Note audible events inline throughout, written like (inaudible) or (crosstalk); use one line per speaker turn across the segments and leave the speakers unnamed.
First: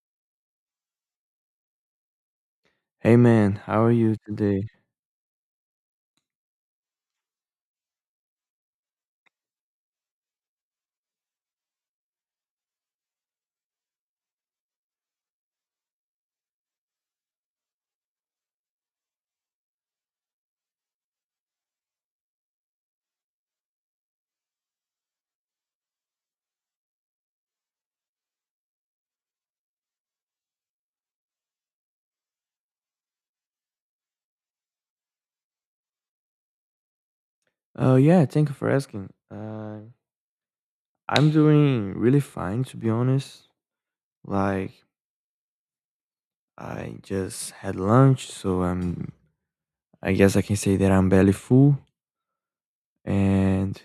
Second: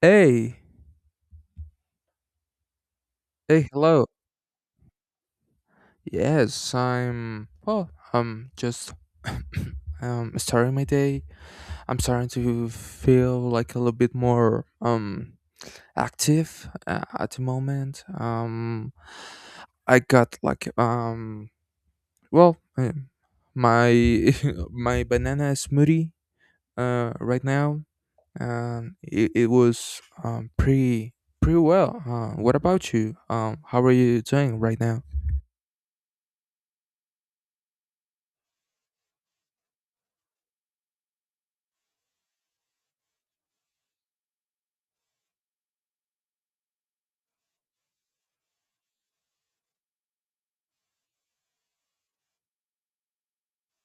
Hey,
Hey man,
hey,
how are
hello.
you today?
Yes, I'm well, I'm just (coughs) (clears throat) starting my day. I'm starting to feel like a little bit more active at the moment. I got like well, uh, my (laughs) my banana smoothie right now and it was pretty well. What about you? How are you doing right now?
Oh yeah, thank you for asking. I'm doing really fine to be honest. Like I just had lunch. I guess I can say that I'm belly full. And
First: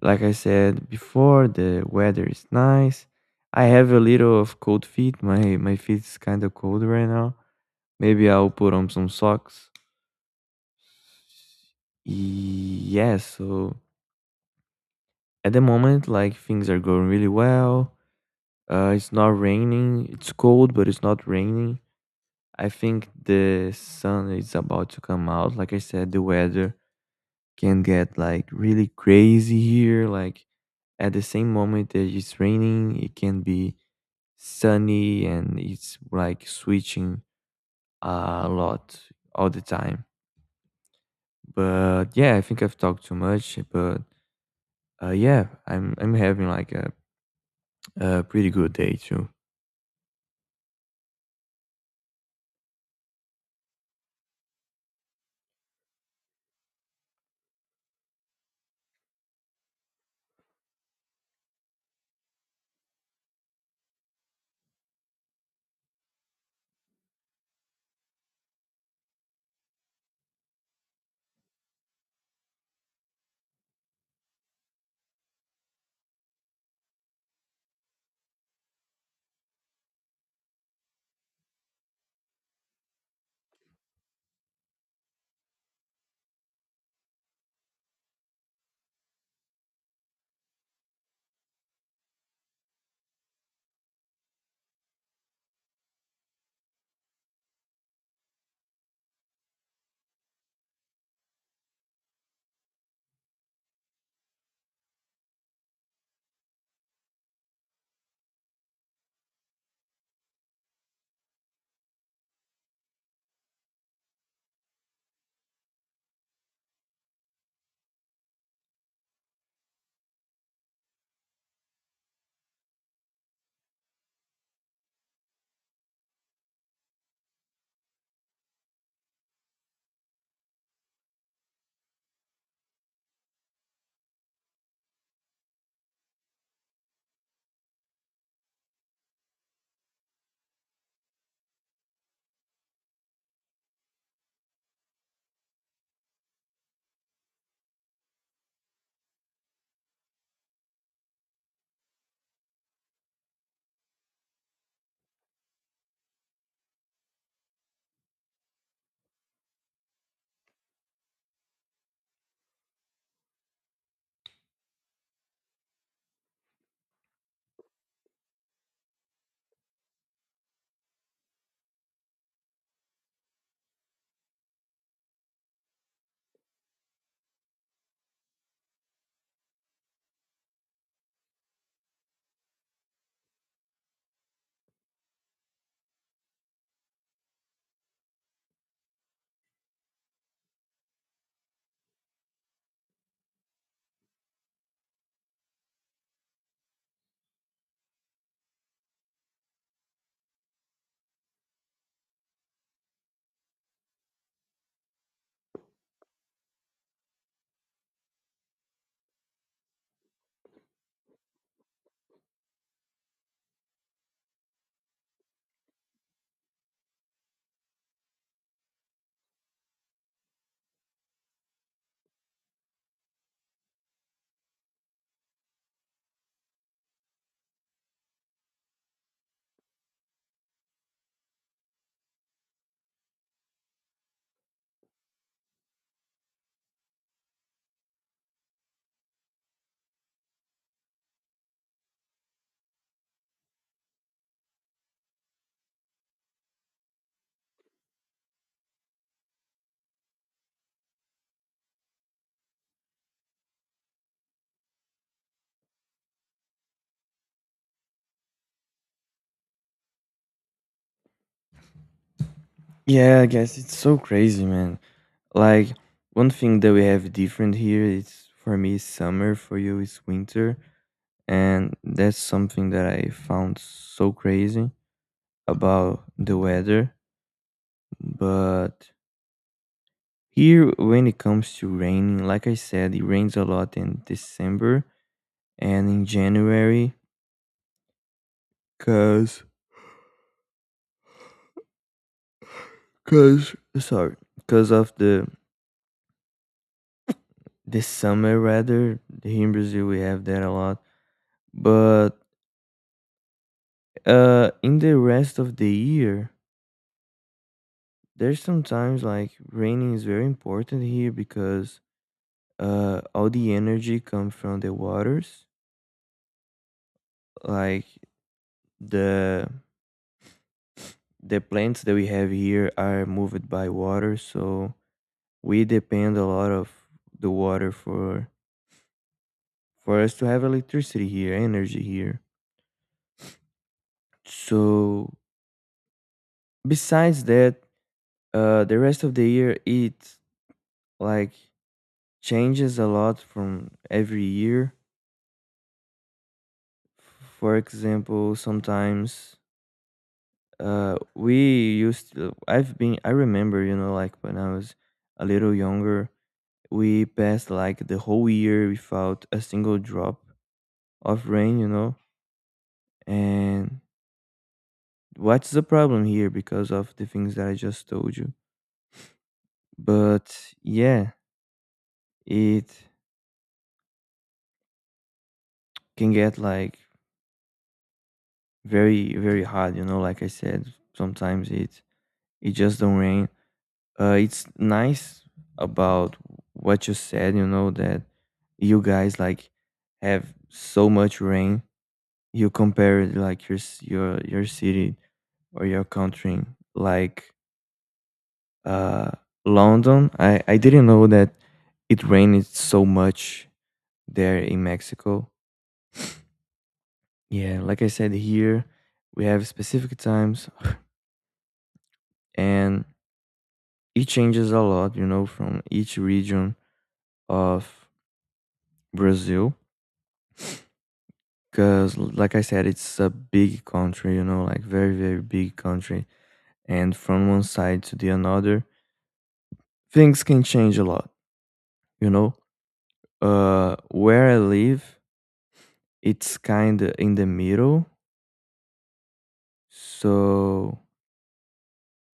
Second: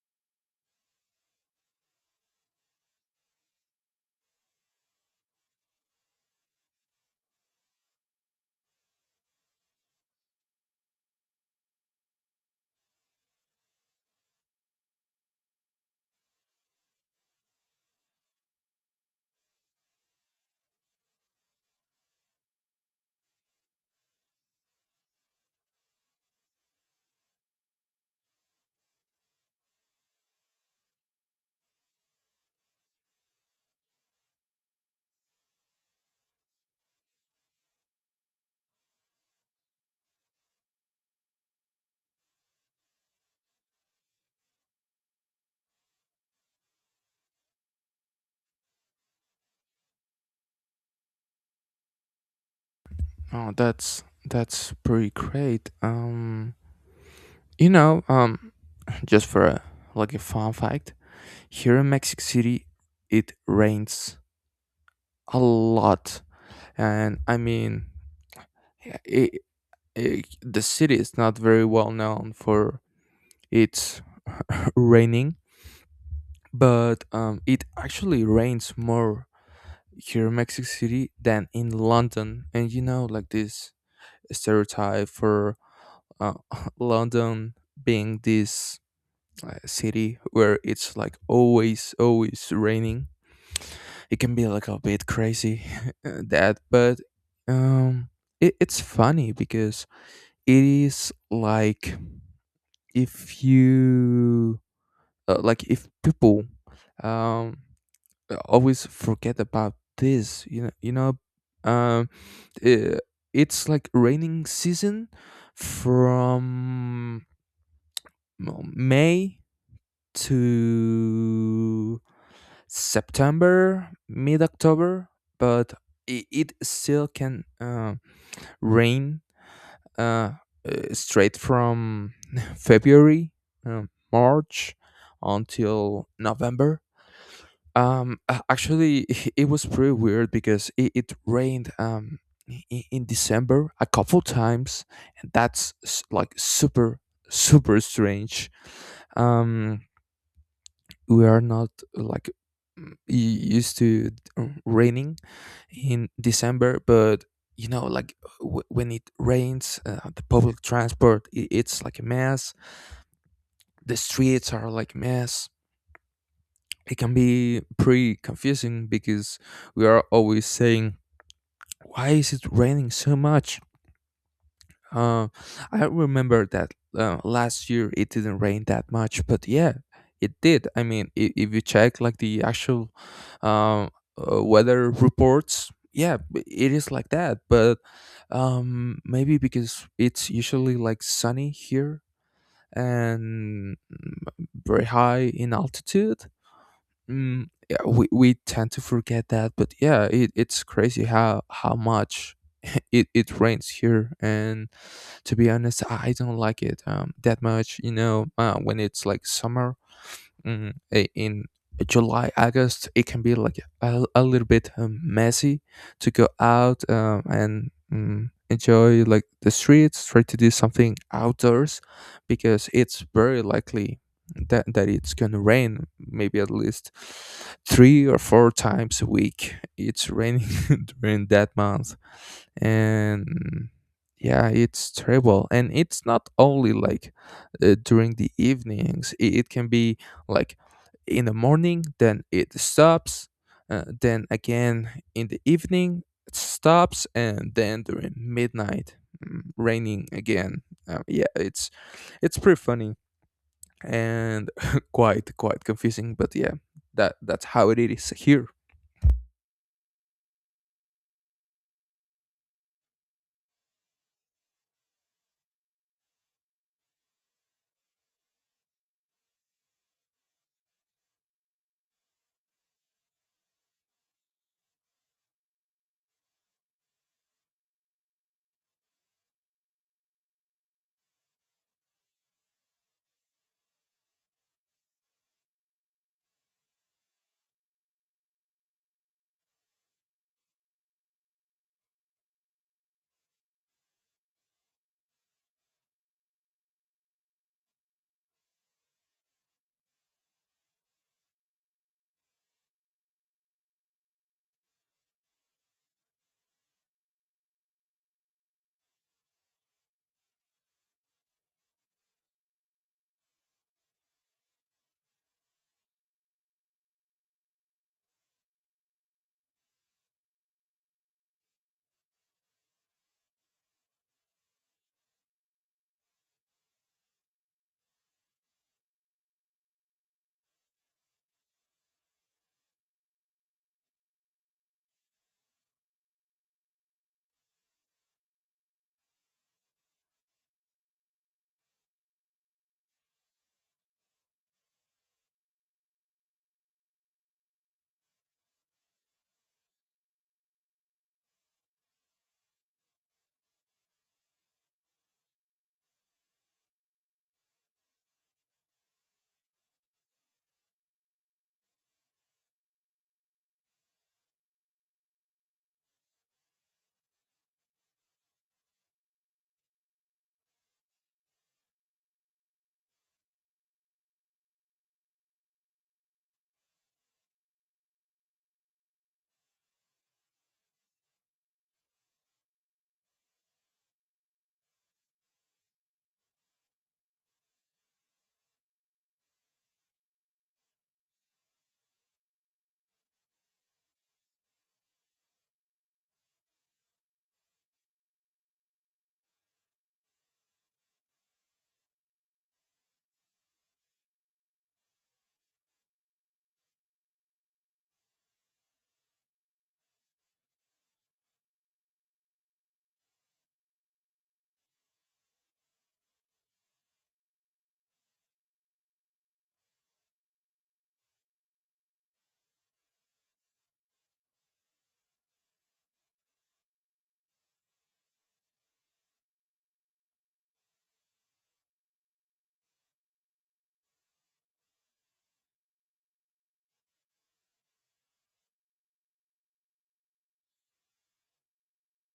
like I said before, the weather is nice. I have a little of cold feet. My feet is kind of cold right now. Maybe I'll put on some socks. Yeah, so at the moment like things are going really well. It's not raining. It's cold, but it's not raining. I think the sun is about to come out. Like I said, the weather can get like really crazy here. Like at the same moment that it's raining, it can be sunny and it's like switching a lot all the time. But yeah, I think I've talked too much. But yeah, I'm having like a pretty good day too.
Oh, that's pretty great. You know, um, just for like a fun fact, here in Mexico City, it rains a lot, and it, it, the city is not very well known for its (laughs) raining, but it actually rains more here in Mexico City than in London, and you know, like this stereotype for uh, (laughs) London being this city where it's like always raining. It can be like a bit crazy (laughs) that but um it's funny because it is like if you like if people um always forget about this um uh, it's like raining season from well, May to September, mid October, but it still can rain uh, straight from (laughs) February, uh, March until November. Actually, (laughs) it was pretty weird because it rained in December a couple times, and like super, super strange. Um, we are not like used to raining in December, but you know, like when it rains, the public transport I it's like a mess. The streets are like mess. It can be pretty confusing because we are always saying, "Why is it raining so much?" Uh, I remember that last year it didn't rain that much, but yeah, it did. I mean, if you check like the actual um, weather reports, yeah, it is like that. But maybe because it's usually like sunny here and very high in altitude, mm, yeah, we tend to forget that. But yeah, it's crazy how much (laughs) it rains here, and to be honest, I don't like it that much, you know, when it's like summer, in July, August, it can be like a little bit messy to go out and enjoy like the streets, try to do something outdoors because it's very likely that it's going to rain maybe at least three or four times a week. It's raining (laughs) during that month. And yeah, it's terrible. And it's not only like during the evenings, it can be like in the morning, then it stops, then again in the evening it stops, and then during midnight raining again. Yeah, it's pretty funny and (laughs) quite confusing, but yeah, that's how it is here.
Yeah, I guess it's so crazy, man. Like one thing that we have different here is for me is summer, for you is winter, and that's something that I found so crazy about the weather. But here, when it comes to raining, like I said, it rains a lot in December and in January, cause, cause, sorry, cause of the summer rather. Here in Brazil, we have that a lot, but in the rest of the year there's sometimes like raining is very important here because all the energy comes from the waters. Like the the plants that we have here are moved by water, so we depend a lot of the water for us to have electricity here, energy here. So besides that, the rest of the year it like changes a lot from every year. For example, sometimes I've been I remember, you know, like when I was a little younger, we passed like the whole year without a single drop of rain, you know. And what's the problem here because of the things that I just told you. But yeah, it can get like very hot, you know, like I said, sometimes it just don't rain. It's nice about what you said, you know, that you guys like have so much rain. You compare like your your city or your country like uh London. I didn't know that it rained so much there in Mexico. Yeah, like I said, here we have specific times, and it changes a lot, you know, from each region of Brazil. Because, like I said, it's a big country, you know, like very big country. And from one side to the another, things can change a lot, you know. Where I live, it's kind of in the middle. So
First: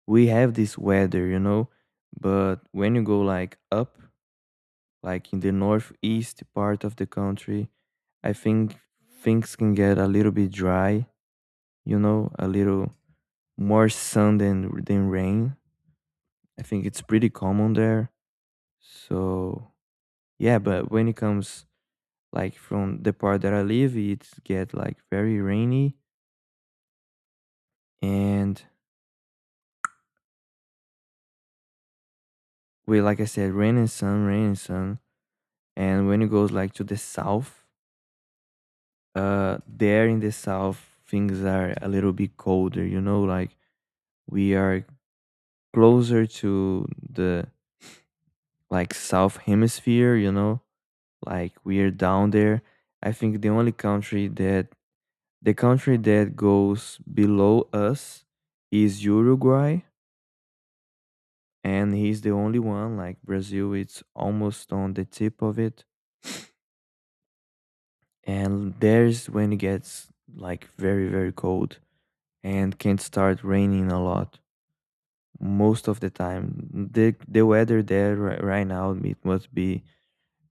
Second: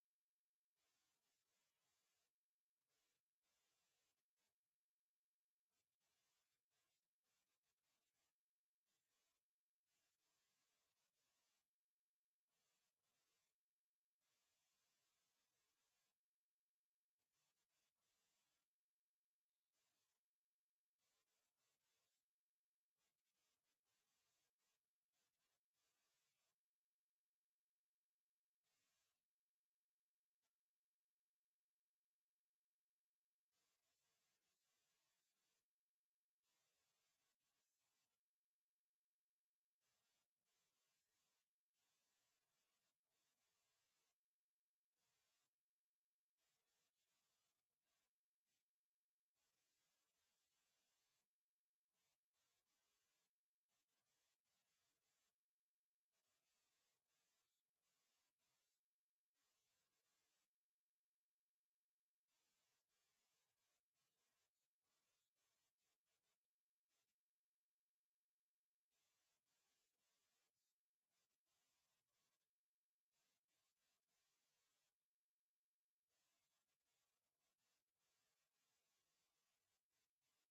we have this weather, you know. But when you go like up, like in the northeast part of the country, I think things can get a little bit dry, you know, a little more sun than rain. I think it's pretty common there. So yeah, but when it comes like from the part that I live, it get like very rainy. And we, like I said, rain and sun, rain and sun. And when it goes like to the south, there in the south things are a little bit colder, you know, like we are closer to the like south hemisphere, you know, like we are down there. I think the only country that The country that goes below us is Uruguay, and he's the only one. Like Brazil, it's almost on the tip of it, (sniffs) and there's when it gets like very cold and can start raining a lot most of the time. The weather there right now it must be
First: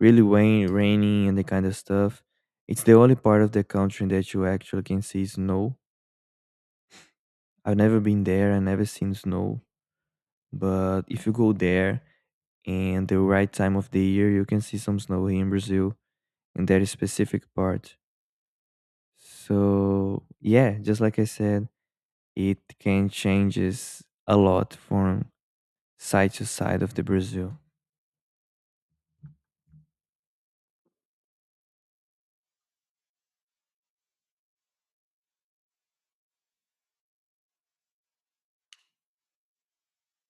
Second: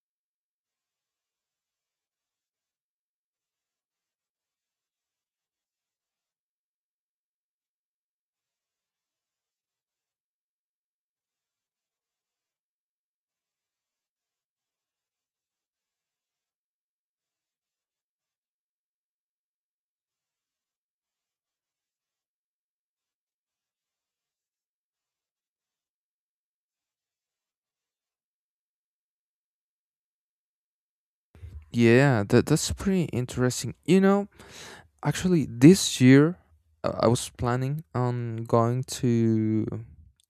really raining and the kind of stuff. It's the only part of the country that you actually can see snow. I've never been there. I never seen snow. But if you go there and the right time of the year, you can see some snow here in Brazil in that specific part. So yeah, just like I said, it can changes a lot from side to side of the Brazil.
Yeah, that's pretty interesting, you know. Actually, this year I was planning on going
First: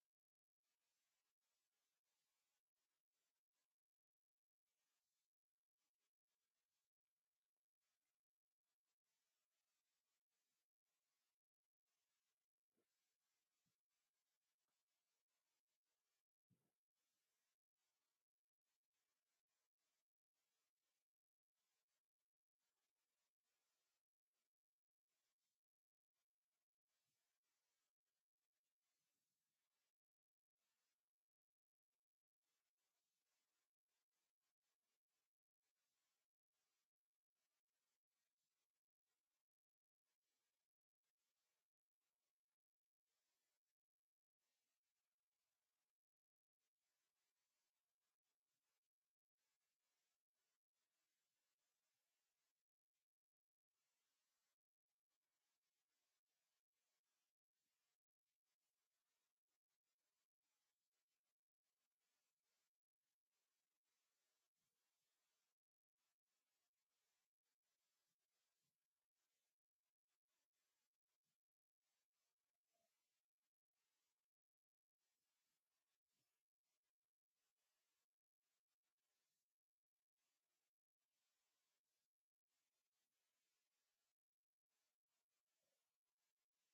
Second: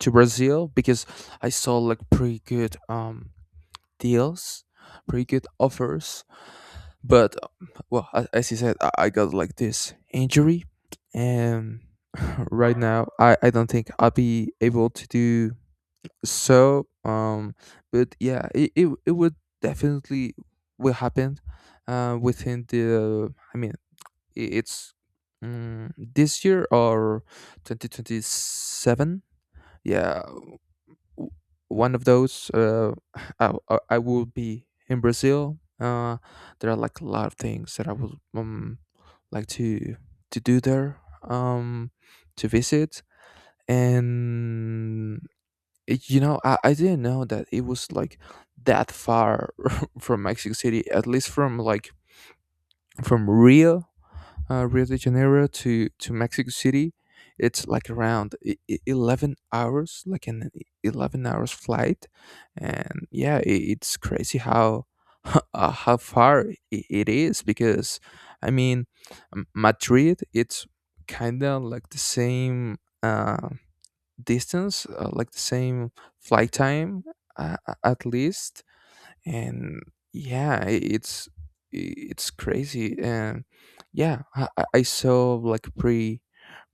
to Brazil because I saw like pretty good deals, pretty good offers. But as you said, I got like this injury, and (laughs) right now I don't think I'll be able to do so. But yeah, it would definitely will happen within the I mean it's mm, this year or 2027. yeah w- one of those. (sighs) (laughs) I will be in Brazil. There are like a lot of things that I would like to do there, um, to visit. And you know, I didn't know that it was like that far (laughs) from Mexico City, at least from like from Rio. Rio de Janeiro to Mexico City, it's like around 11 hours, like an 11 hours flight, and yeah, I it's crazy how (laughs) how far it is because, I mean, Madrid, it's kind of like the same distance, like the same flight time, uh, at least. And yeah, it's it's crazy. And yeah, I saw like pretty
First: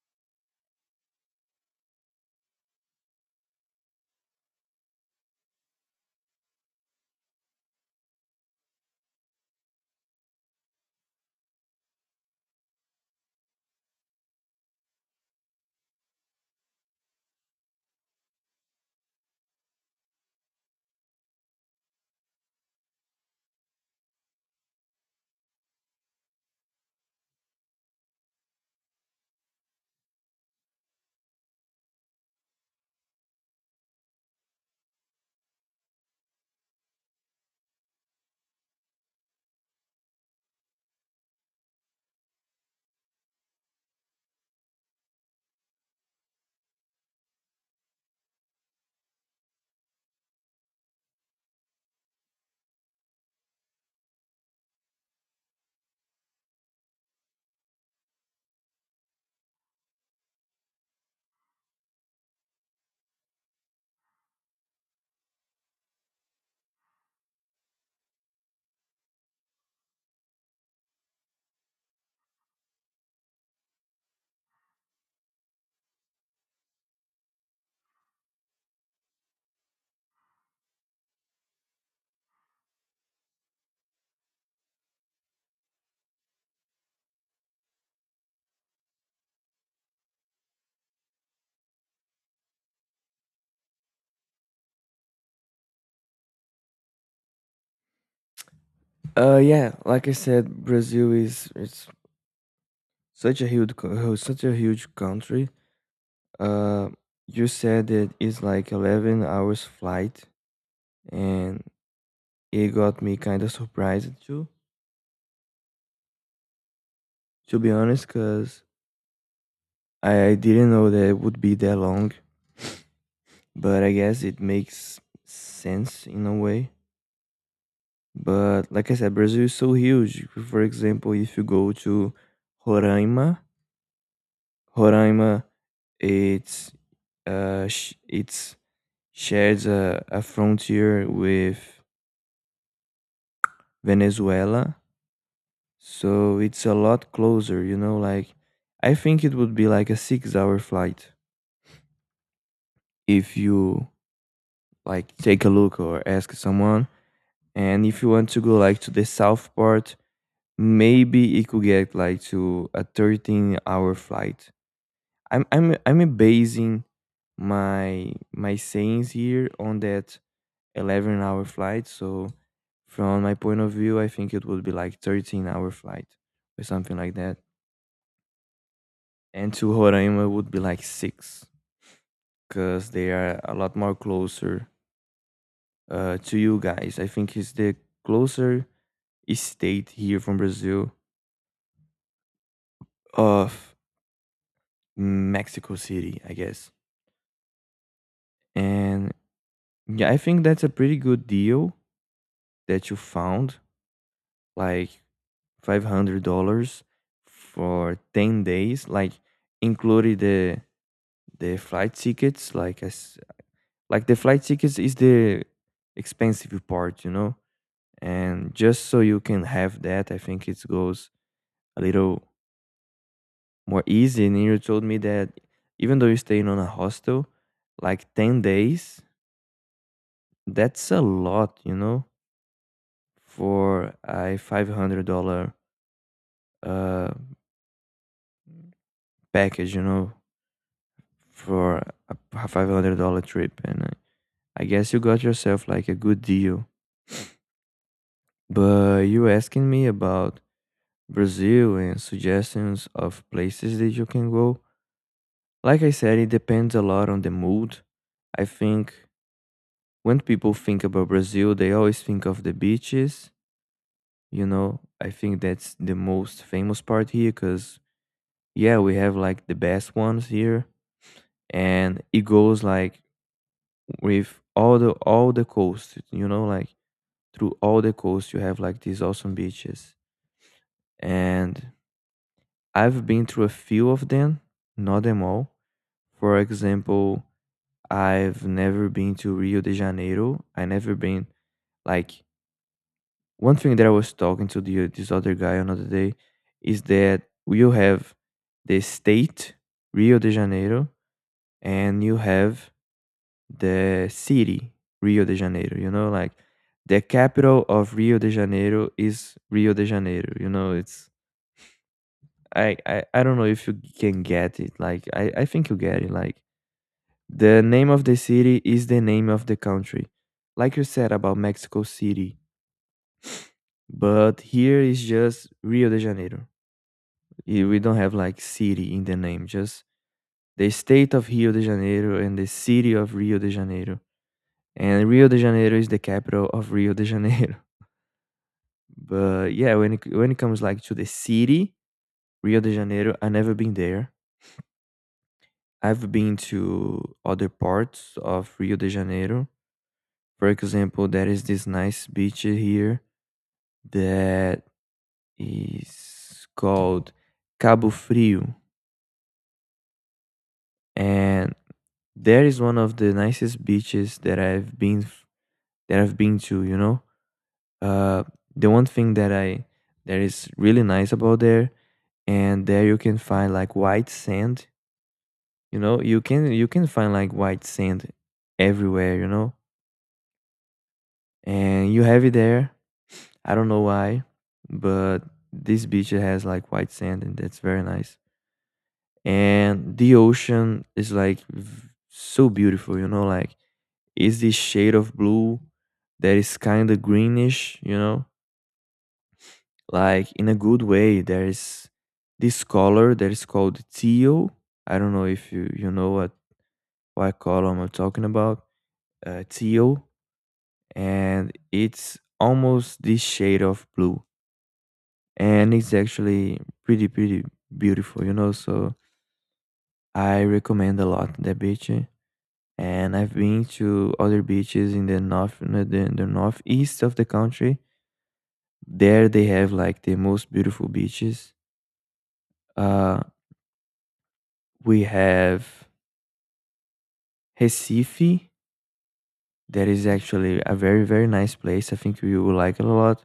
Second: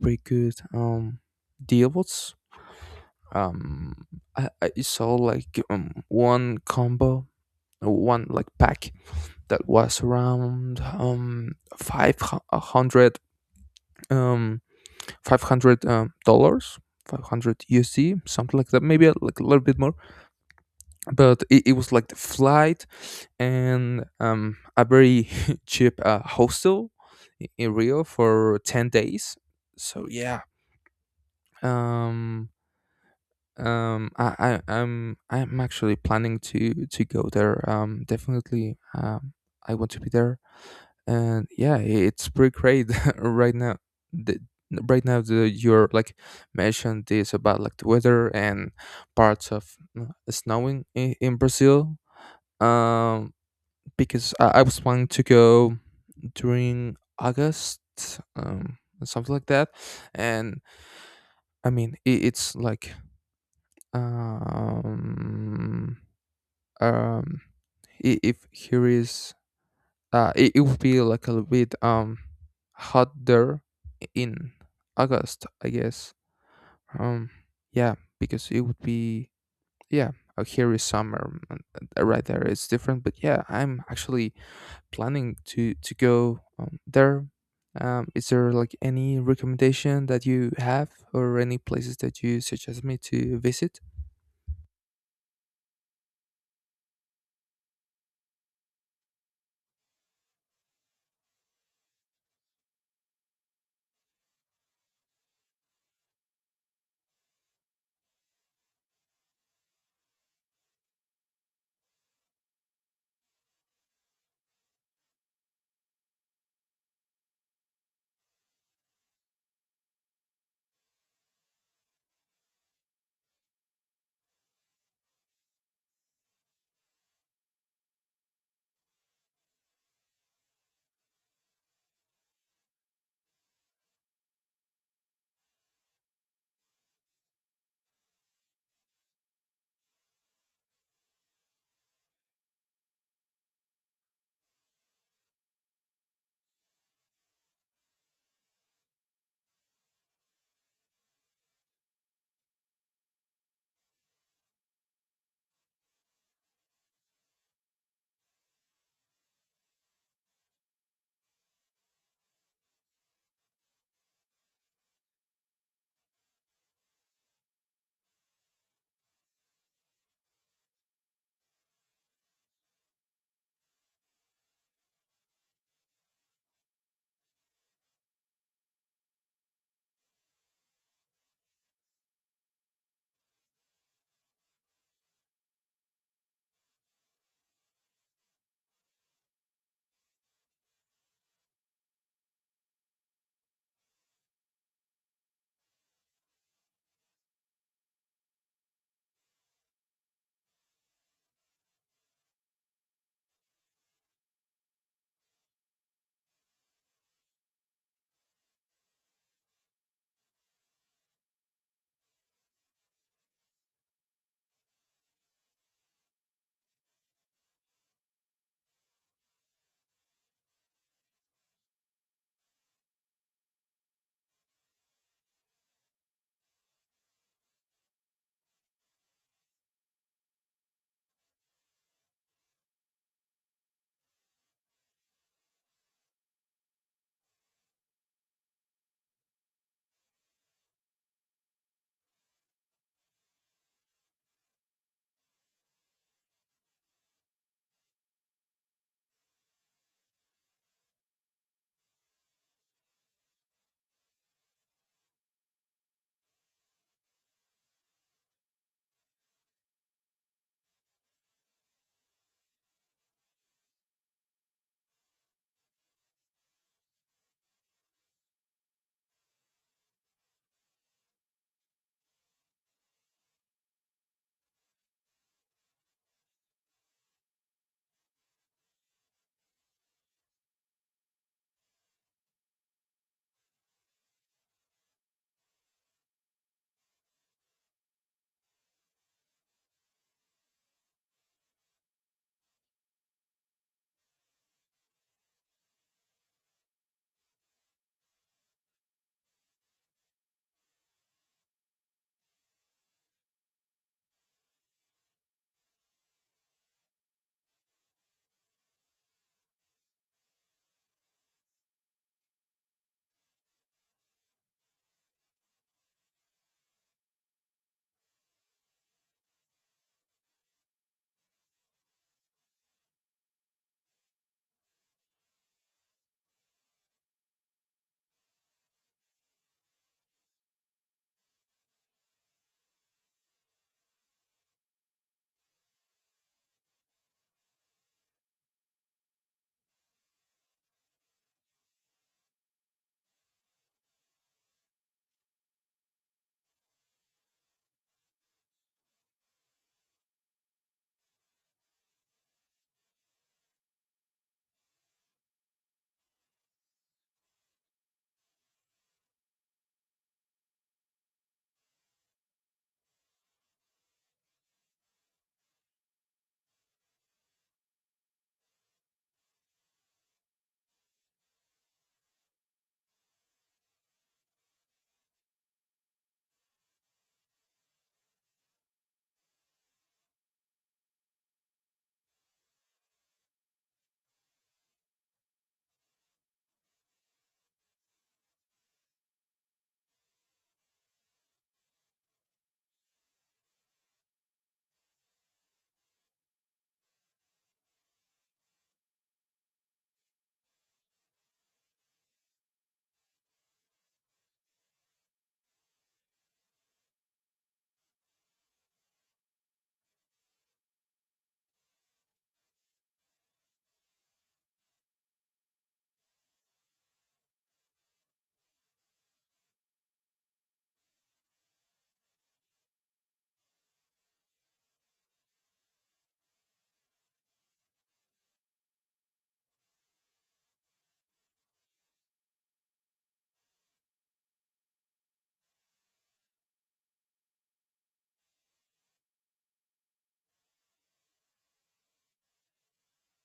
pretty good deals. um I saw like one combo, one like pack that was around 500, um 500 dollars, 500 usd, something like that, maybe like a little bit more, but it was like the flight and a very (laughs) cheap hostel in Rio for 10 days. So yeah, um, I'm actually planning to go there. Definitely, I want to be there, and yeah, it's pretty great (laughs) right now. The, right now the you're like mentioned this about like the weather and parts of snowing in Brazil, um because I was planning to go during August, um, something like that. And I mean, I it's like um, um, if here is it it would be like a little bit hot there in August, I guess. Um, yeah, because it would be yeah. Here is summer, and right there. It's different, but yeah, I'm actually planning to go there. Is there like any recommendation that you have, or any places that you suggest me to visit?
Yeah, like I said, Brazil is it's such a such a huge country. Uh, you said that it's like 11 hours flight, and it got me kind of surprised too, to be honest, because I didn't know that it would be that long, but I guess it makes sense in a way. But like I said, Brazil is so huge. For example, if you go to Roraima, Roraima, it's it's shares a frontier with Venezuela, so it's a lot closer. You know, like I think it would be like a six-hour flight if you like take a look or ask someone. And if you want to go like to the south part, maybe it could get like to a 13-hour flight. I'm basing my sayings here on that 11-hour flight. So from my point of view, I think it would be like 13-hour flight or something like that. And to Roraima would be like 6, because they are a lot more closer to you guys. I think it's the closer state here from Brazil of Mexico City, I guess. And yeah, I think that's a pretty good deal that you found, like $500 for 10 days, like included the flight tickets, like as like the flight tickets is the expensive part, you know. And just so you can have that, I think it goes a little more easy. And you told me that even though you're staying on a hostel, like 10 days, that's a lot, you know, for a $500 uh, package, you know, for a $500 trip. And I guess you got yourself like a good deal. But you asking me about Brazil and suggestions of places that you can go. Like I said, it depends a lot on the mood. I think when people think about Brazil, they always think of the beaches. You know, I think that's the most famous part here because, yeah, we have like the best ones here and it goes like with all the coast, you know, like through all the coast you have like these awesome beaches. And I've been through a few of them, not them all. For example, I've never been to Rio de Janeiro. I never been like one thing that I was talking to this other guy another day is that you have the state Rio de Janeiro and you have the city Rio de Janeiro. You know, like the capital of Rio de Janeiro is Rio de Janeiro. You know, it's I don't know if you can get it. Like I think you get it. Like the name of the city is the name of the country, like you said about Mexico City. But here is just Rio de Janeiro. Eh, we don't have like city in the name. Just the state of Rio de Janeiro and the city of Rio de Janeiro. And Rio de Janeiro is the capital of Rio de Janeiro. But yeah, when it comes like to the city, Rio de Janeiro, I never been there. I've been to other parts of Rio de Janeiro. For example, there is this nice beach here that is called Cabo Frio, and there is one of the nicest beaches that I've been to. You know, uh, the one thing that I that is really nice about there and there you can find like white sand. You know, you can find like white sand everywhere, you know? And you have it there. I don't know why, but this beach has like white sand and that's very nice. And the ocean is like so beautiful, you know, like it's this shade of blue that is kind of greenish, you know? Like in a good way, there is this color that is called teal. I don't know if you you know what color I'm talking about. Teal, and it's almost this shade of blue, and it's actually pretty beautiful, you know. So I recommend a lot that beach. And I've been to other beaches in the north, in the northeast of the country. There they have like the most beautiful beaches. uh we have Recife, that is actually a very nice place. I think we will like it a lot.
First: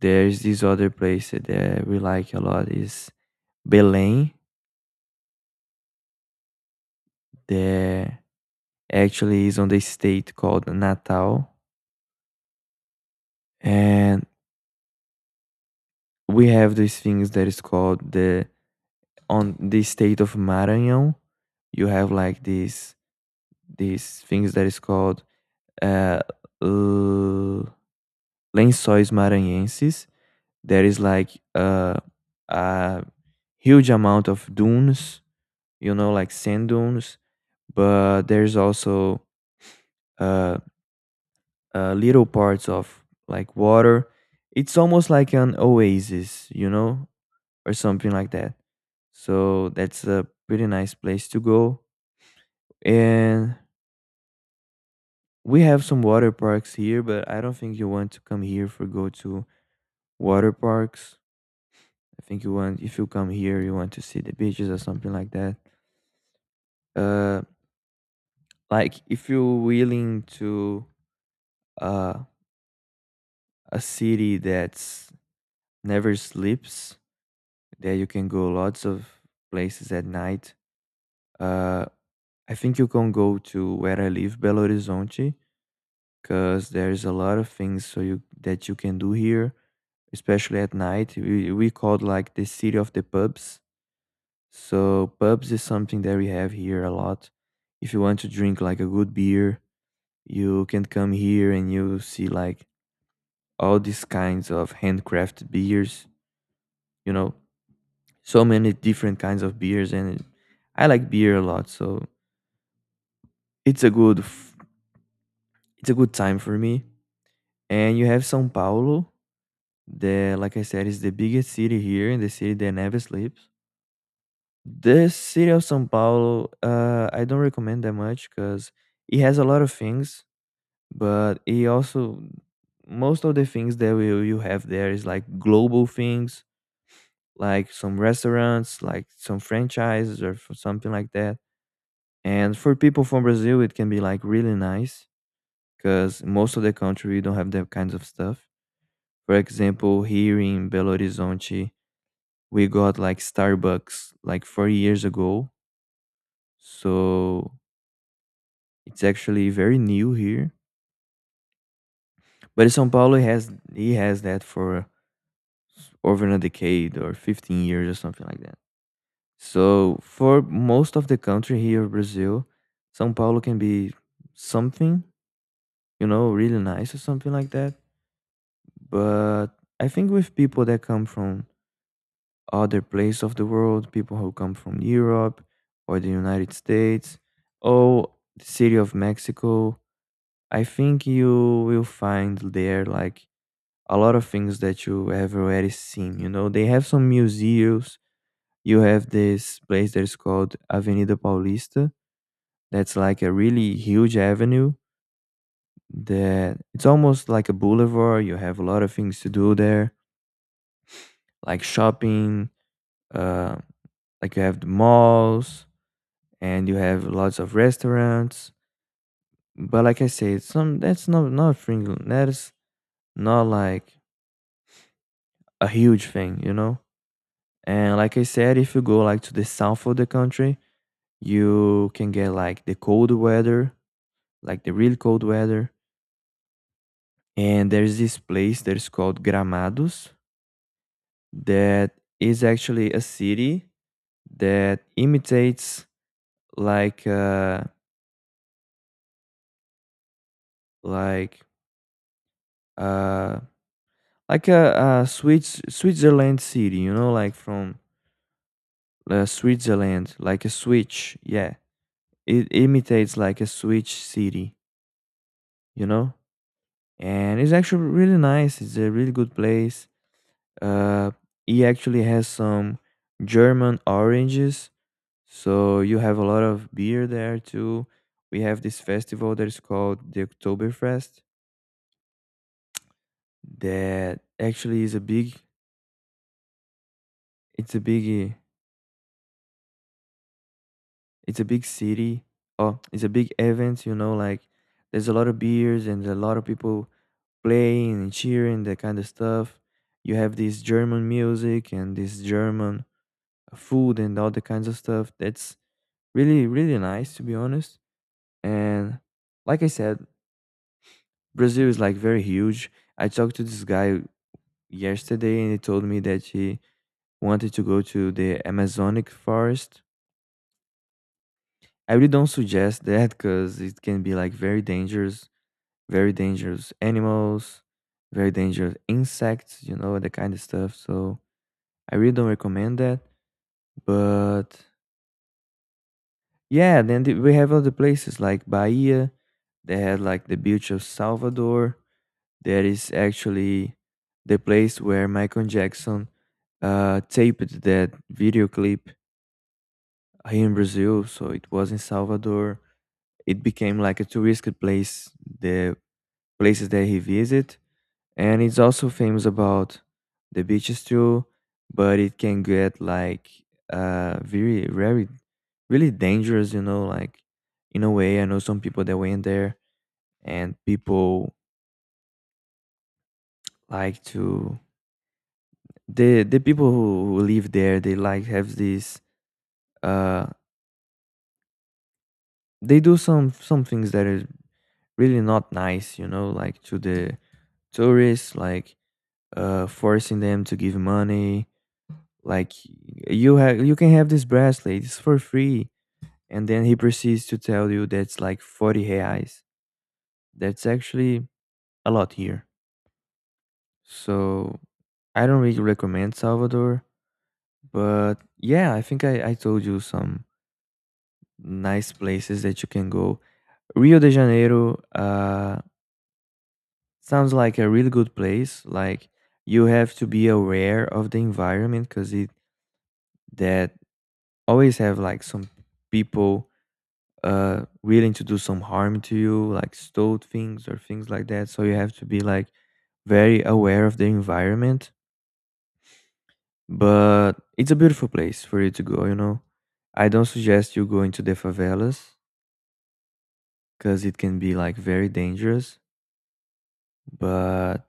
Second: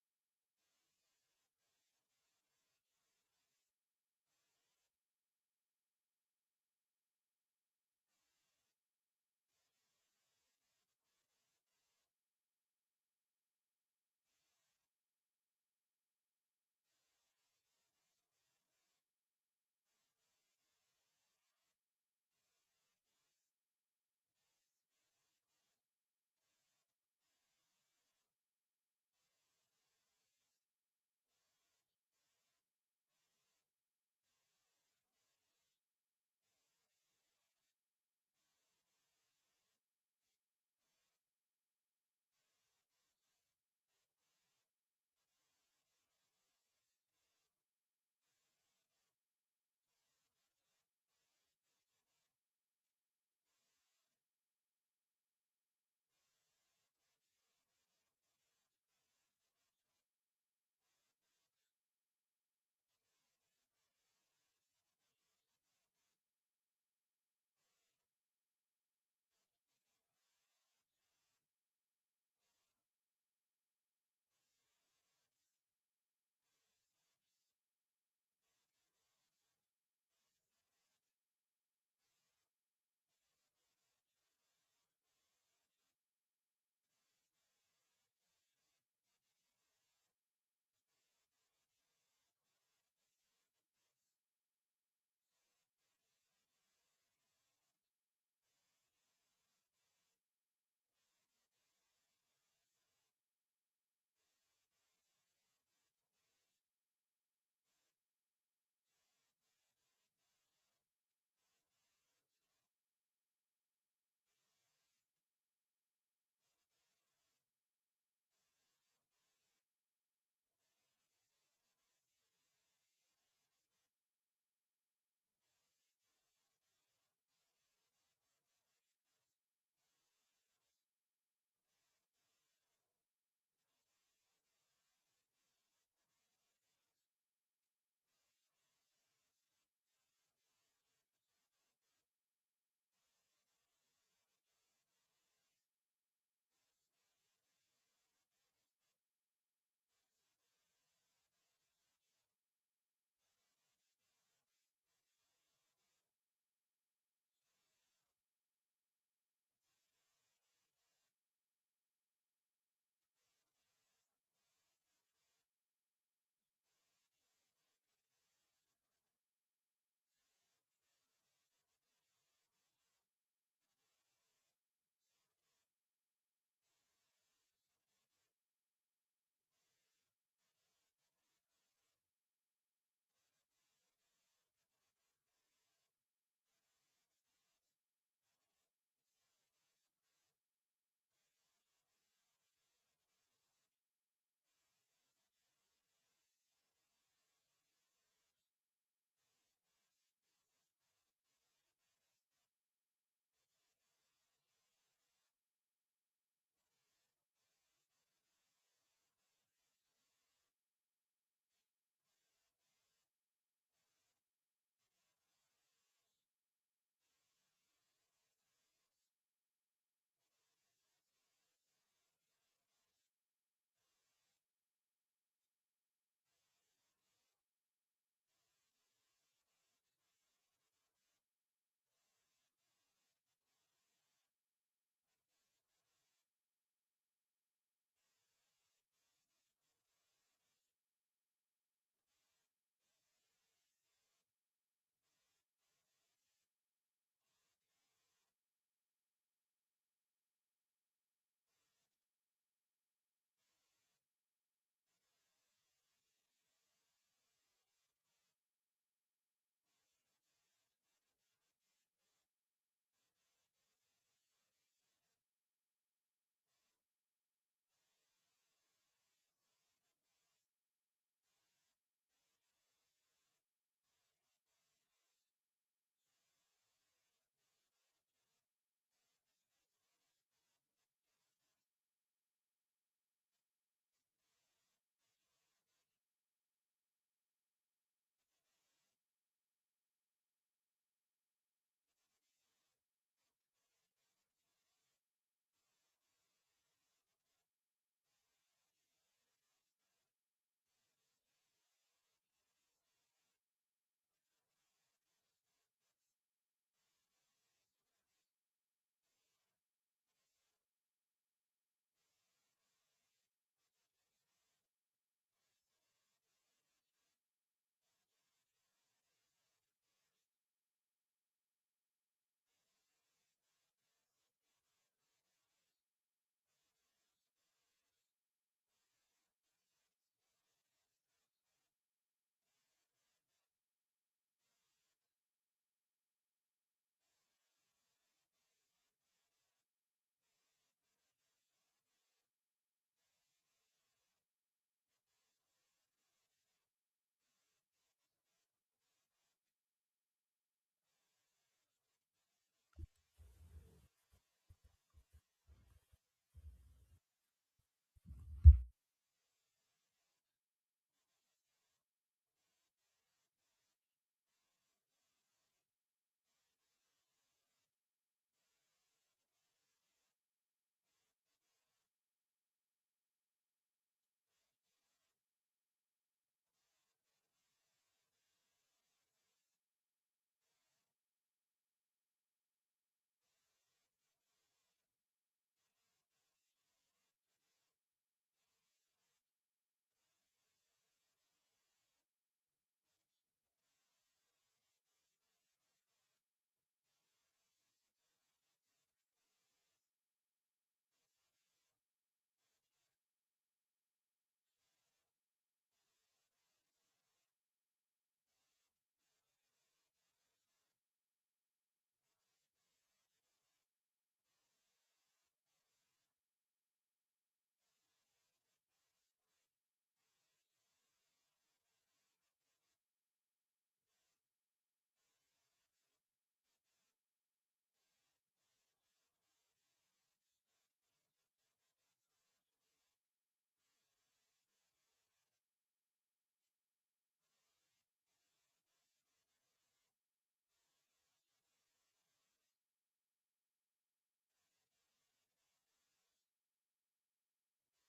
There's this other place that we like a lot is Belém, that actually is on the state called Natal. And we have these things that is called the on the state of Maranhão. You have like these things that is called uh, l- lençóis maranhenses. There is like a huge amount of dunes, you know, like sand dunes, but there's also uh, little parts of like water. It's almost like an oasis, you know, or something like that. So that's a pretty nice place to go. And we have some water parks here, but I don't think you want to come here for go to water parks. I think you want if you come here, you want to see the beaches or something like that. Uh, like if you're willing to uh a city that's never sleeps. There you can go lots of places at night. Uh, I think you can go to where I live, Belo Horizonte, because there's a lot of things so you that you can do here, especially at night. We called like the city of the pubs. So pubs is something that we have here a lot. If you want to drink like a good beer, you can come here and you see like all these kinds of handcrafted beers. You know, so many different kinds of beers, and I like beer a lot. So It's a good f it's a good time for me. And you have São Paulo that, like I said, is the biggest city here and the city that never sleeps. The city of São Paulo, I don't recommend that much because it has a lot of things, but it also most of the things that we you have there is like global things, like some restaurants, like some franchises or something like that. And for people from Brazil, it can be like really nice because most of the country we don't have that kinds of stuff. For example, here in Belo Horizonte, we got like Starbucks like 4 years ago. So it's actually very new here. But São Paulo has he has that for over a decade or 15 years or something like that. So for most of the country here in Brazil, São Paulo can be something, you know, really nice or something like that. But I think with people that come from other place of the world, people who come from Europe or the United States, or the city of Mexico. I think you will find there like a lot of things that you have already seen. You know, they have some museums. You have this place that is called Avenida Paulista. That's like a really huge avenue that it's almost like a boulevard. You have a lot of things to do there, like shopping, uh, like you have the malls, and you have lots of restaurants. But like I said, some that's not not Fringland. That is not like a huge thing, you know. And like I said, if you go like to the south of the country, you can get like the cold weather, like the really cold weather. And there's this place that is called Gramados, that is actually a city that imitates like uh like uh like a Swiss Switzerland city, you know, like from Switzerland, like a switch. Yeah, it imitates like a switch city, you know, and it's actually really nice. It's a really good place. Uh, he actually has some German oranges, so you have a lot of beer there too. We have this festival that is called the Oktoberfest that actually is a big. It's a biggie It's a big city. Oh, it's a big event, you know, like there's a lot of beers and a lot of people playing and cheering, that kind of stuff. You have this German music and this German food and all the kinds of stuff. That's really, really nice, to be honest. And like I said, Brazil is like very huge. I talked to this guy yesterday and he told me that he wanted to go to the Amazonic forest. I really don't suggest that because it can be like very dangerous animals, very dangerous insects, you know, the kind of stuff. So I really don't recommend that. But yeah, we have other places like Bahia. They had like the beach of Salvador. That is actually the place where Michael Jackson taped that video clip here in Brazil. So it was in Salvador. It became like a touristic place. The places that he visited, and it's also famous about the beaches too, but it can get like very very really dangerous, you know, like in a way. I know some people that went there, and people like to the people who, live there they like have this uh they do some things that are really not nice, you know, like to the tourists, like forcing them to give money, like you have you can have this bracelet it's for free, and then he proceeds to tell you that's like 40 reais. That's actually a lot here. So I don't really recommend Salvador. But yeah, I think I told you some nice places that you can go. Rio de Janeiro, sounds like a really good place. Like you have to be aware of the environment because it that always have like some people willing to do some harm to you, like stole things or things like that. So you have to be like very aware of the environment, but it's a beautiful place for you to go, you know. I don't suggest you going to the favelas because it can be like very dangerous. But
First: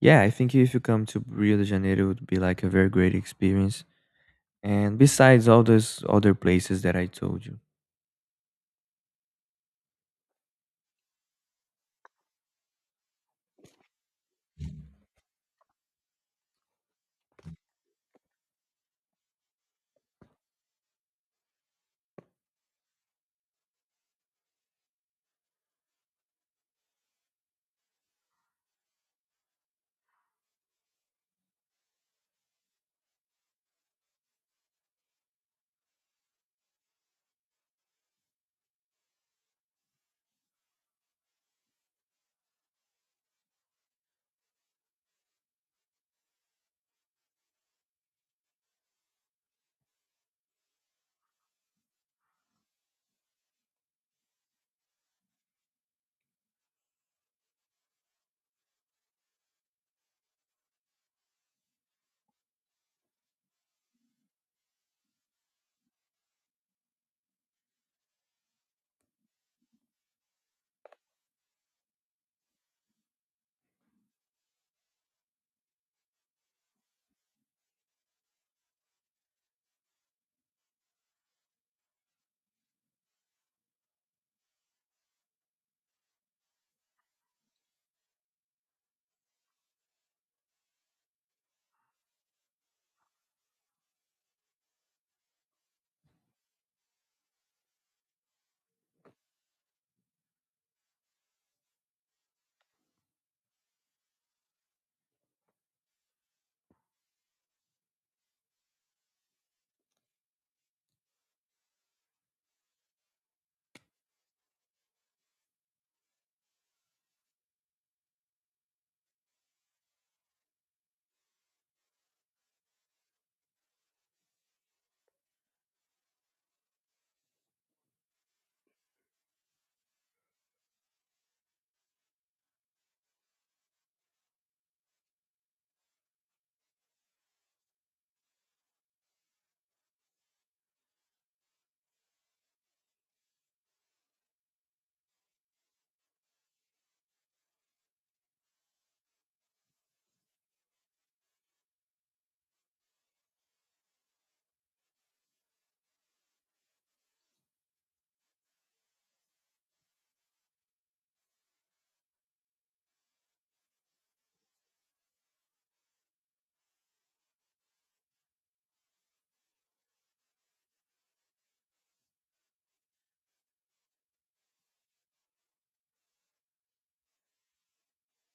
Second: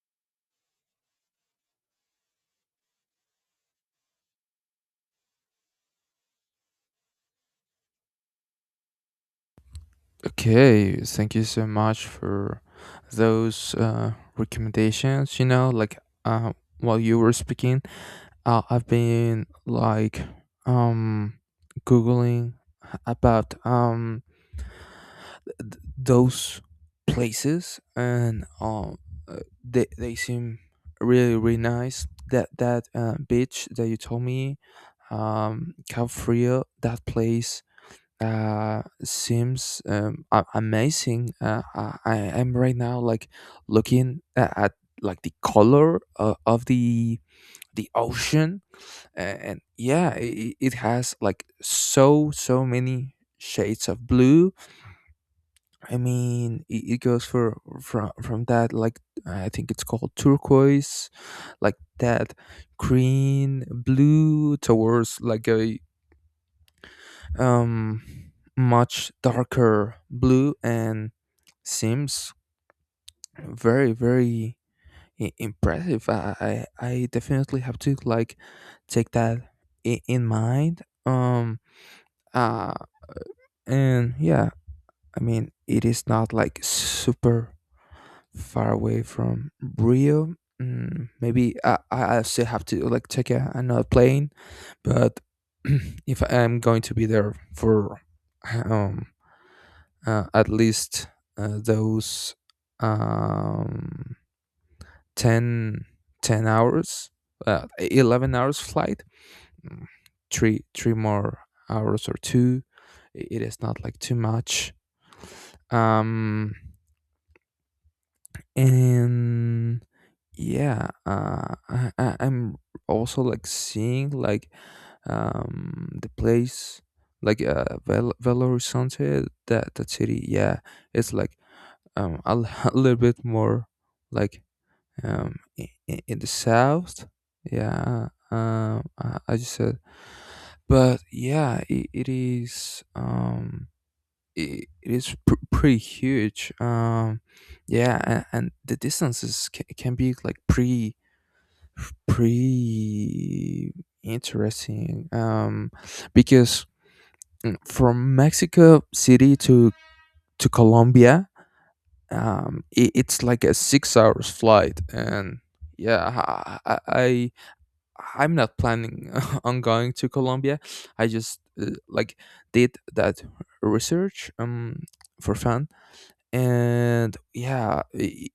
yeah, I think if you come to Rio de Janeiro it would be like a very great experience, and besides all those other places that I told you.
Okay, thank you so much for those recommendations. You know, like uh, while you were speaking, I've been like um googling about those places, and they seem really really nice. That beach that you told me, Cap Frio, that place seems amazing. I am right now like looking at like the color of the ocean, and yeah, it has like so so many shades of blue. I mean, it goes for from that like, I think it's called turquoise, like that green blue towards like a um, much darker blue, and seems very very impressive. I definitely have to like take that in mind. Uh, and yeah, I mean it is not like super far away from Rio. Maybe I still have to like take another plane, but (clears throat) if I'm going to be there for um at least those um, 10 10 hours, 11 hours flight, mm, three more hours or two. I- It is not like too much. Um, and yeah, I'm also like seeing like the place like Belo Horizonte, that city. Yeah, it's like um, a, l- (laughs) a little bit more like in the south. Yeah, I just said, but yeah, it is it is pretty huge. Yeah, and the distances can be like pretty pretty interesting. Because from Mexico City to Colombia, it's like a 6 hours flight. And yeah, I'm not planning (laughs) on going to Colombia, I just like did that research for fun. And yeah, I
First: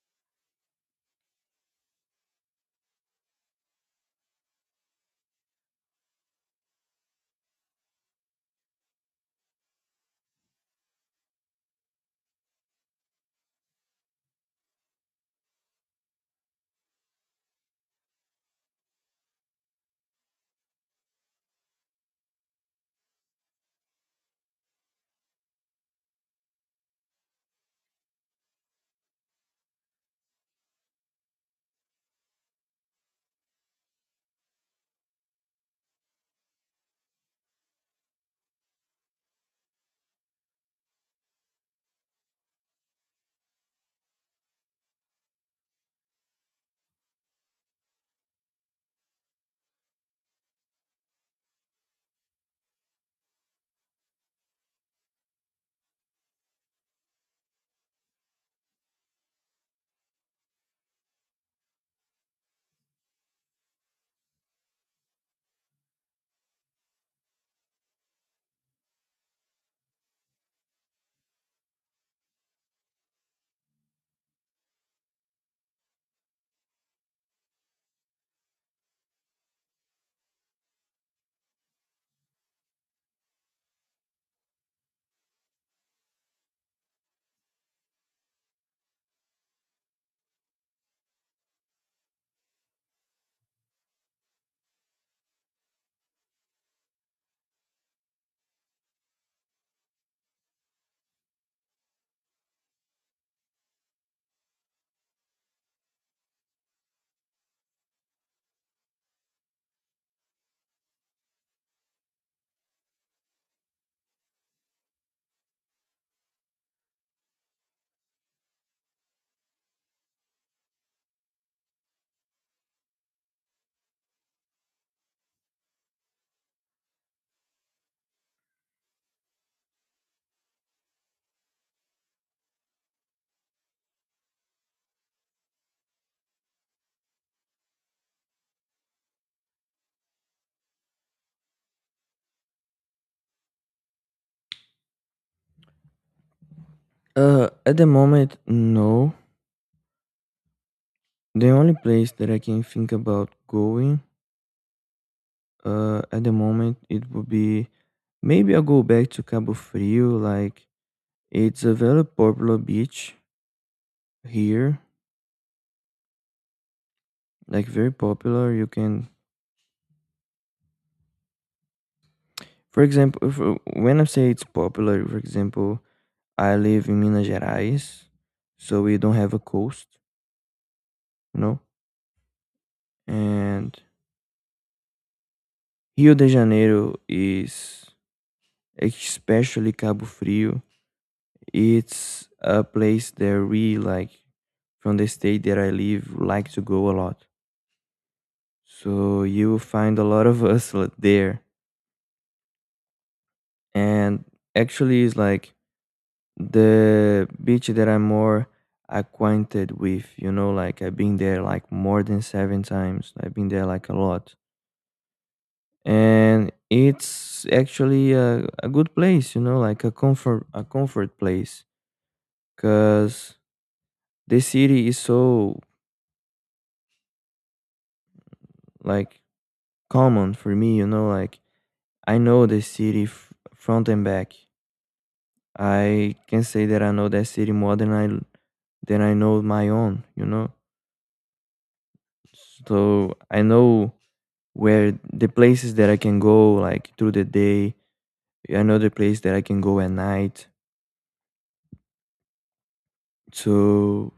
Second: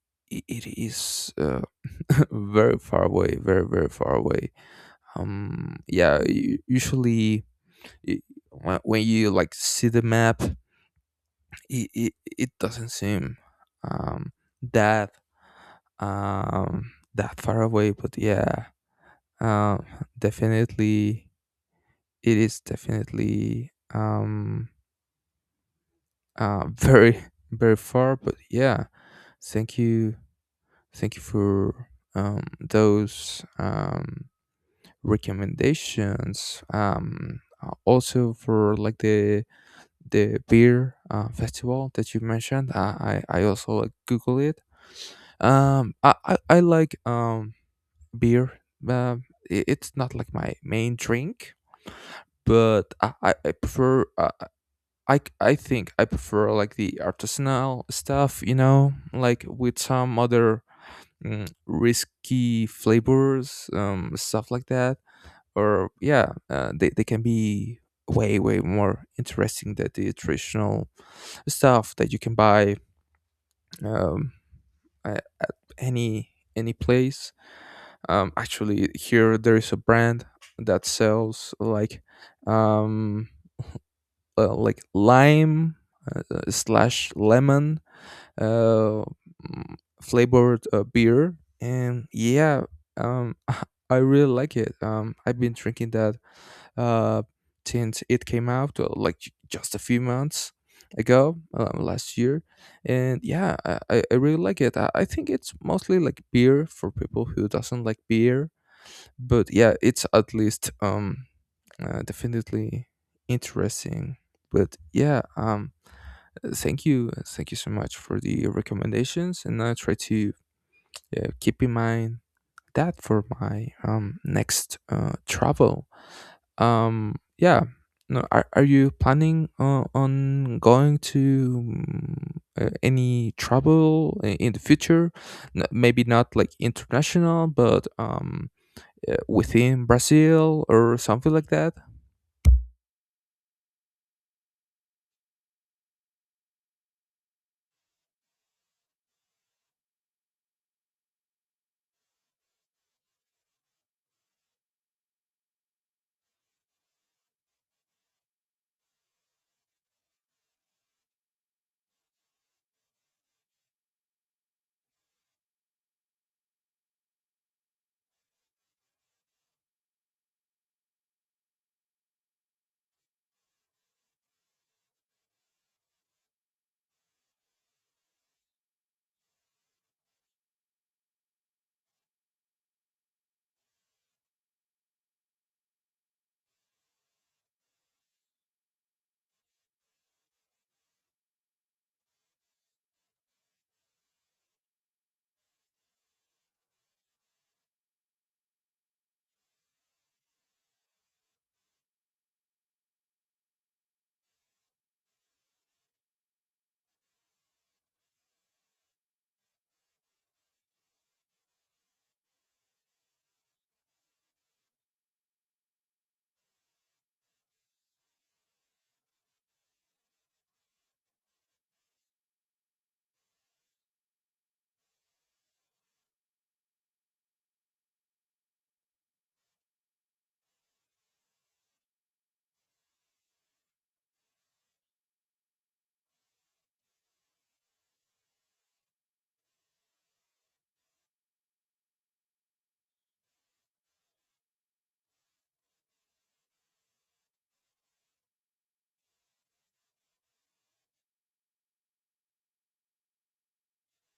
it is (laughs) very far away, very very far away. Yeah, usually i- when you like see the map, it doesn't seem um that that far away, but yeah, um definitely, it is definitely (laughs) very very far. But yeah, thank you thank you for those recommendations, also for like the beer festival that you mentioned. I also like google it. I like beer. Um, it's not like my main drink, but I prefer. I think I prefer like the artisanal stuff. You know, like with some other risky flavors, stuff like that. Or yeah, they can be way way more interesting than the traditional stuff that you can buy um, at any any place. Actually, here there is a brand that sells um, like lime, slash lemon, uh, mm, flavored beer, and yeah, um, (laughs) I really like it. I've been drinking that uh, since it came out, just a few months ago, last year, and yeah, I really like it. I think it's mostly like beer for people who doesn't like beer, but yeah, it's at least definitely interesting. But yeah, thank you so much for the recommendations, and I try to keep in mind that for my next travel. Yeah, no, are you planning on going to any travel in the future? Maybe not like international, but within Brazil or something like that?
Uh, at the moment, no. The only place that I can think about going, at the moment, it would be maybe I'll go back to Cabo Frio. Like it's a very popular beach here, like very popular. You can, for example, if, when I say it's popular, for example, I live in Minas Gerais, so we don't have a coast, you know. And Rio de Janeiro is especially Cabo Frio. It's a place that we like from the state that I live like to go a lot. So you will find a lot of us there. And actually, it's like the beach that I'm more acquainted with, you know, like I've been there like more than seven times. I've been there like a lot. And it's actually a good place, you know, like a comfort place. Cause the city is so like common for me, you know, like I know the city front and back. I can say that I know that city more than I know my own, you know. So I know where the places that I can go like through the day. I know the place that I can go at night. So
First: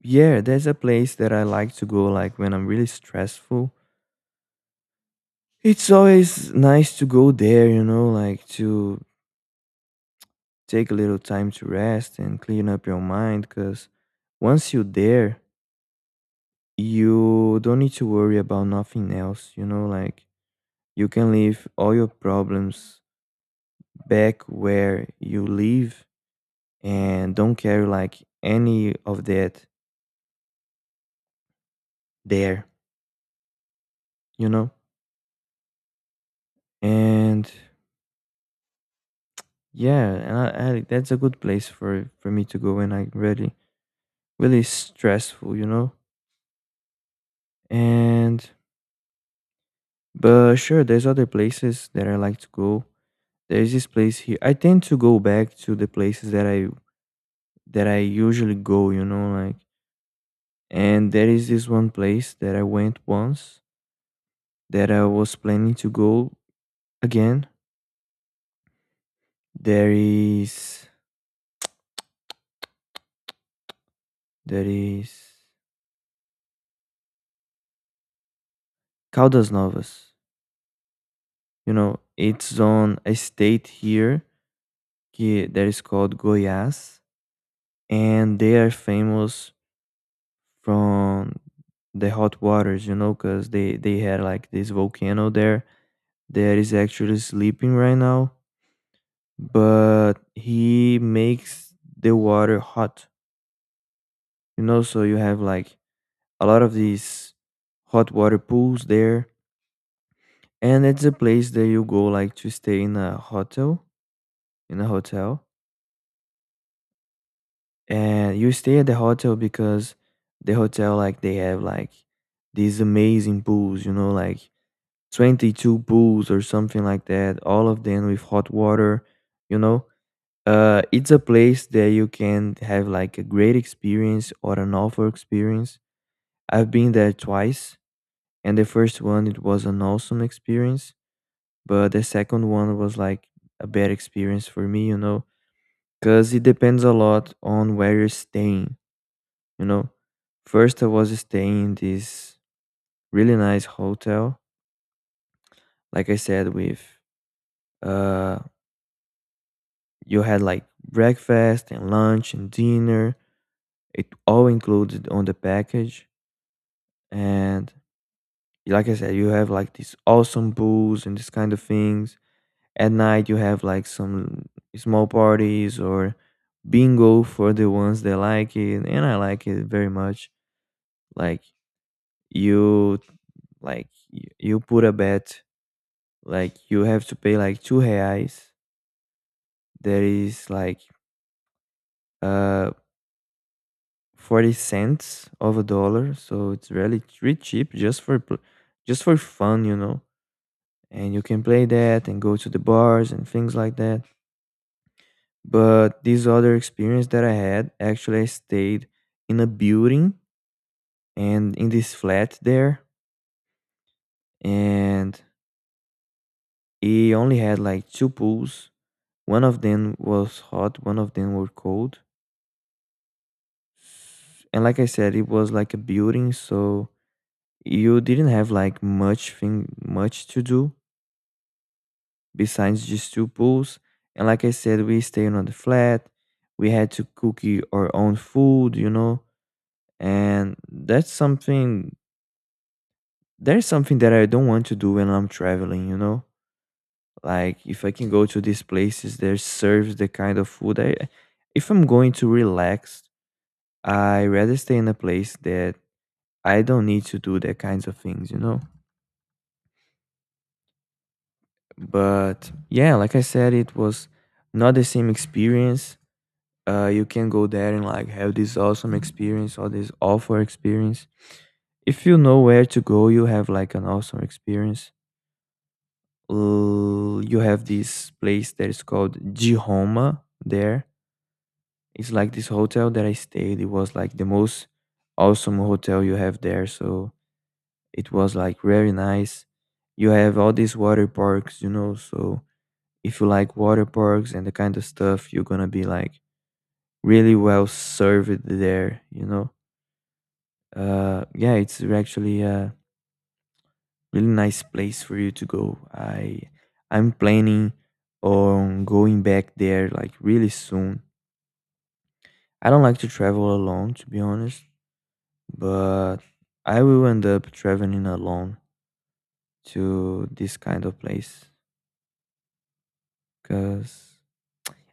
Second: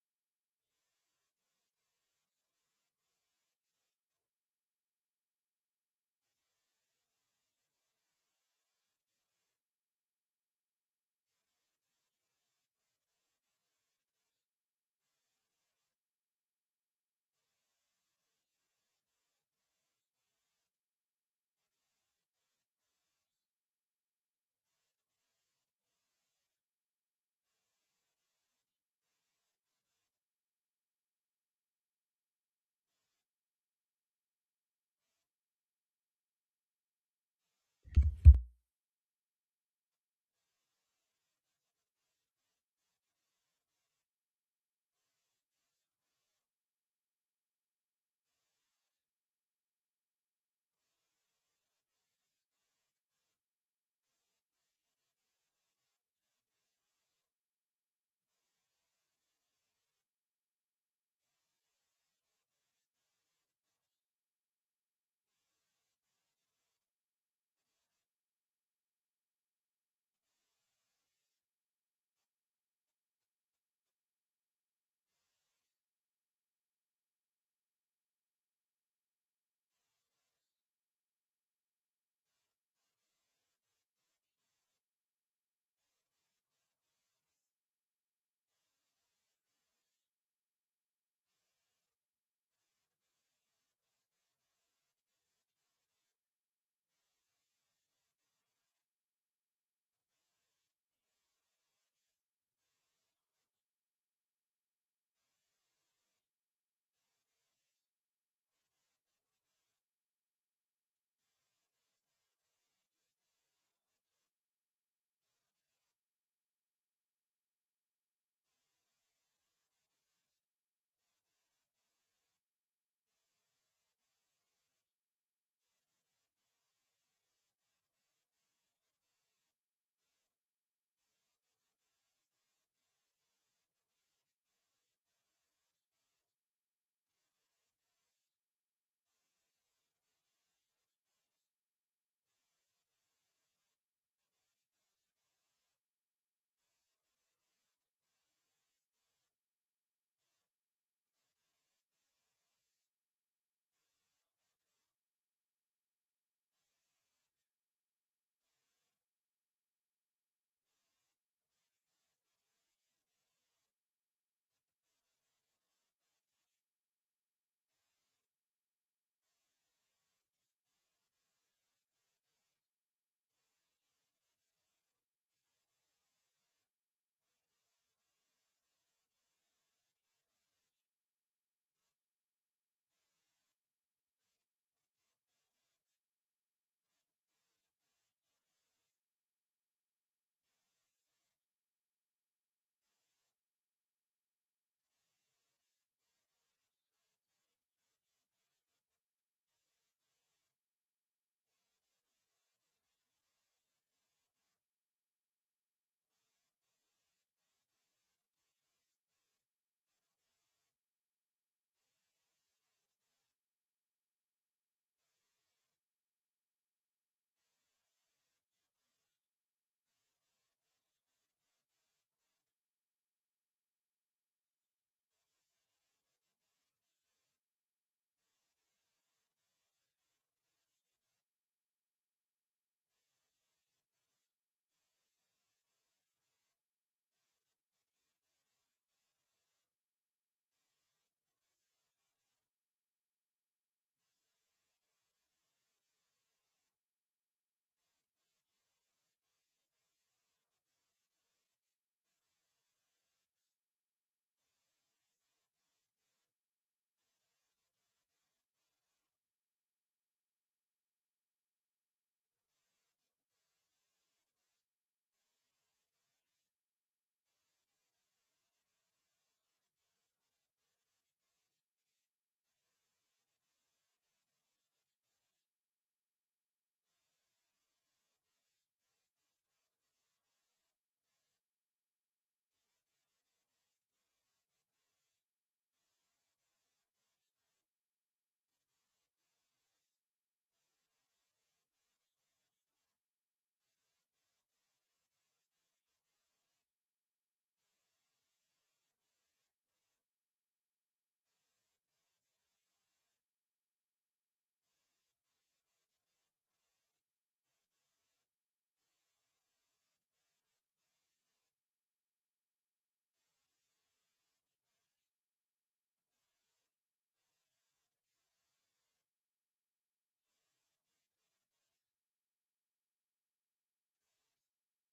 yeah, there's a place that I like to go like when I'm really stressful. It's always nice to go there, you know, like to take a little time to rest and clean up your mind cuz once you're there, you don't need to worry about nothing else, you know, like you can leave all your problems back where you live and don't carry like any of that there, you know? And yeah, and that's a good place for me to go when I really really stressful, you know? And but sure, there's other places that I like to go. There's this place here. I tend to go back to the places that I usually go, you know, like. And there is this one place that I went once that I was planning to go again. There is there is Caldas Novas. You know, it's on a state here that is called Goiás, and they are famous from the hot waters. You know, because they had like this volcano there that is actually sleeping right now, but he makes the water hot. You know, so you have like a lot of these hot water pools there, and it's a place that you go like to stay in a hotel, in a hotel, and you stay at the hotel because the hotel like they have like these amazing pools, you know, like 22 pools or something like that, all of them with hot water, you know. It's a place that you can have like a great experience or an awful experience. I've been there twice. And the first one, it was an awesome experience, but the second one was like a bad experience for me, you know, because it depends a lot on where you're staying, you know. First, I was staying in this really nice hotel, like I said, with uh, you had like breakfast and lunch and dinner, it all included on the package, and like I said, you have like these awesome pools and this kind of things. At night, you have like some small parties or bingo for the ones that like it, and I like it very much. Like you, like you put a bet, like you have to pay like two reais. That is like uh 40 cents of a dollar, so it's really really cheap just just for fun, you know. And you can play that and go to the bars and things like that. But this other experience that I had, actually, I stayed in a building and in this flat there, and it only had like two pools. One of them was hot, one of them were cold. And like I said, it was like a building, so you didn't have like much thing, much to do besides just two pools. And like I said, we stayed on the flat. We had to cook our own food, you know, and that's something there's something that I don't want to do when I'm traveling, you know? Like if I can go to these places that serves the kind of food I if I'm going to relax, I rather stay in a place that I don't need to do that kinds of things, you know? But yeah, like I said, it was not the same experience. You can go there and like have this awesome experience or this awful experience. If you know where to go, you have like an awesome experience. You have this place that is called Jihoma there. It's like this hotel that I stayed. It was like the most awesome hotel you have there. So it was like very nice. You have all these water parks, you know. So if you like water parks and the kind of stuff, you're gonna be like really well served there, you know. Yeah, it's actually really nice place for you to go. I'm planning on going back there like really soon. I don't like to travel alone to be honest, but I will end up traveling alone to this kind of place cuz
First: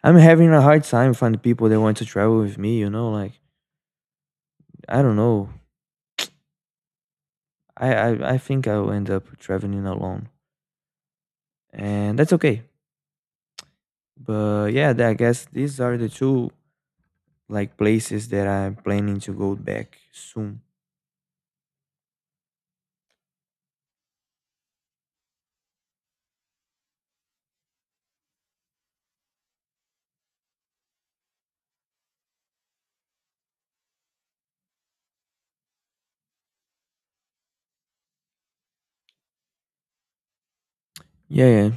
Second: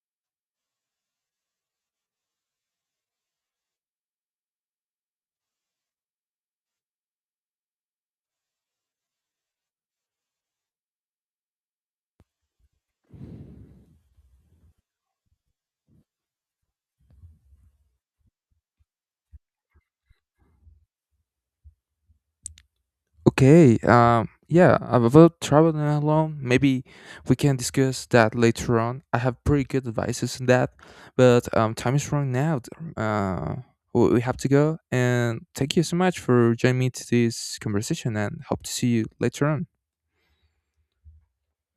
I'm having a hard time finding people that want to travel with me, you know, like I don't know. I think I'll end up traveling alone. And that's okay. But yeah, I guess these are the two like places that I'm planning to go back soon.
Okay. Yeah, about traveling alone, maybe we can discuss that later on. I have pretty good advices on that, but time is running out. Uh, we have to go, and thank you so much for joining me to this conversation, and hope to see you later on.
Yeah, yeah.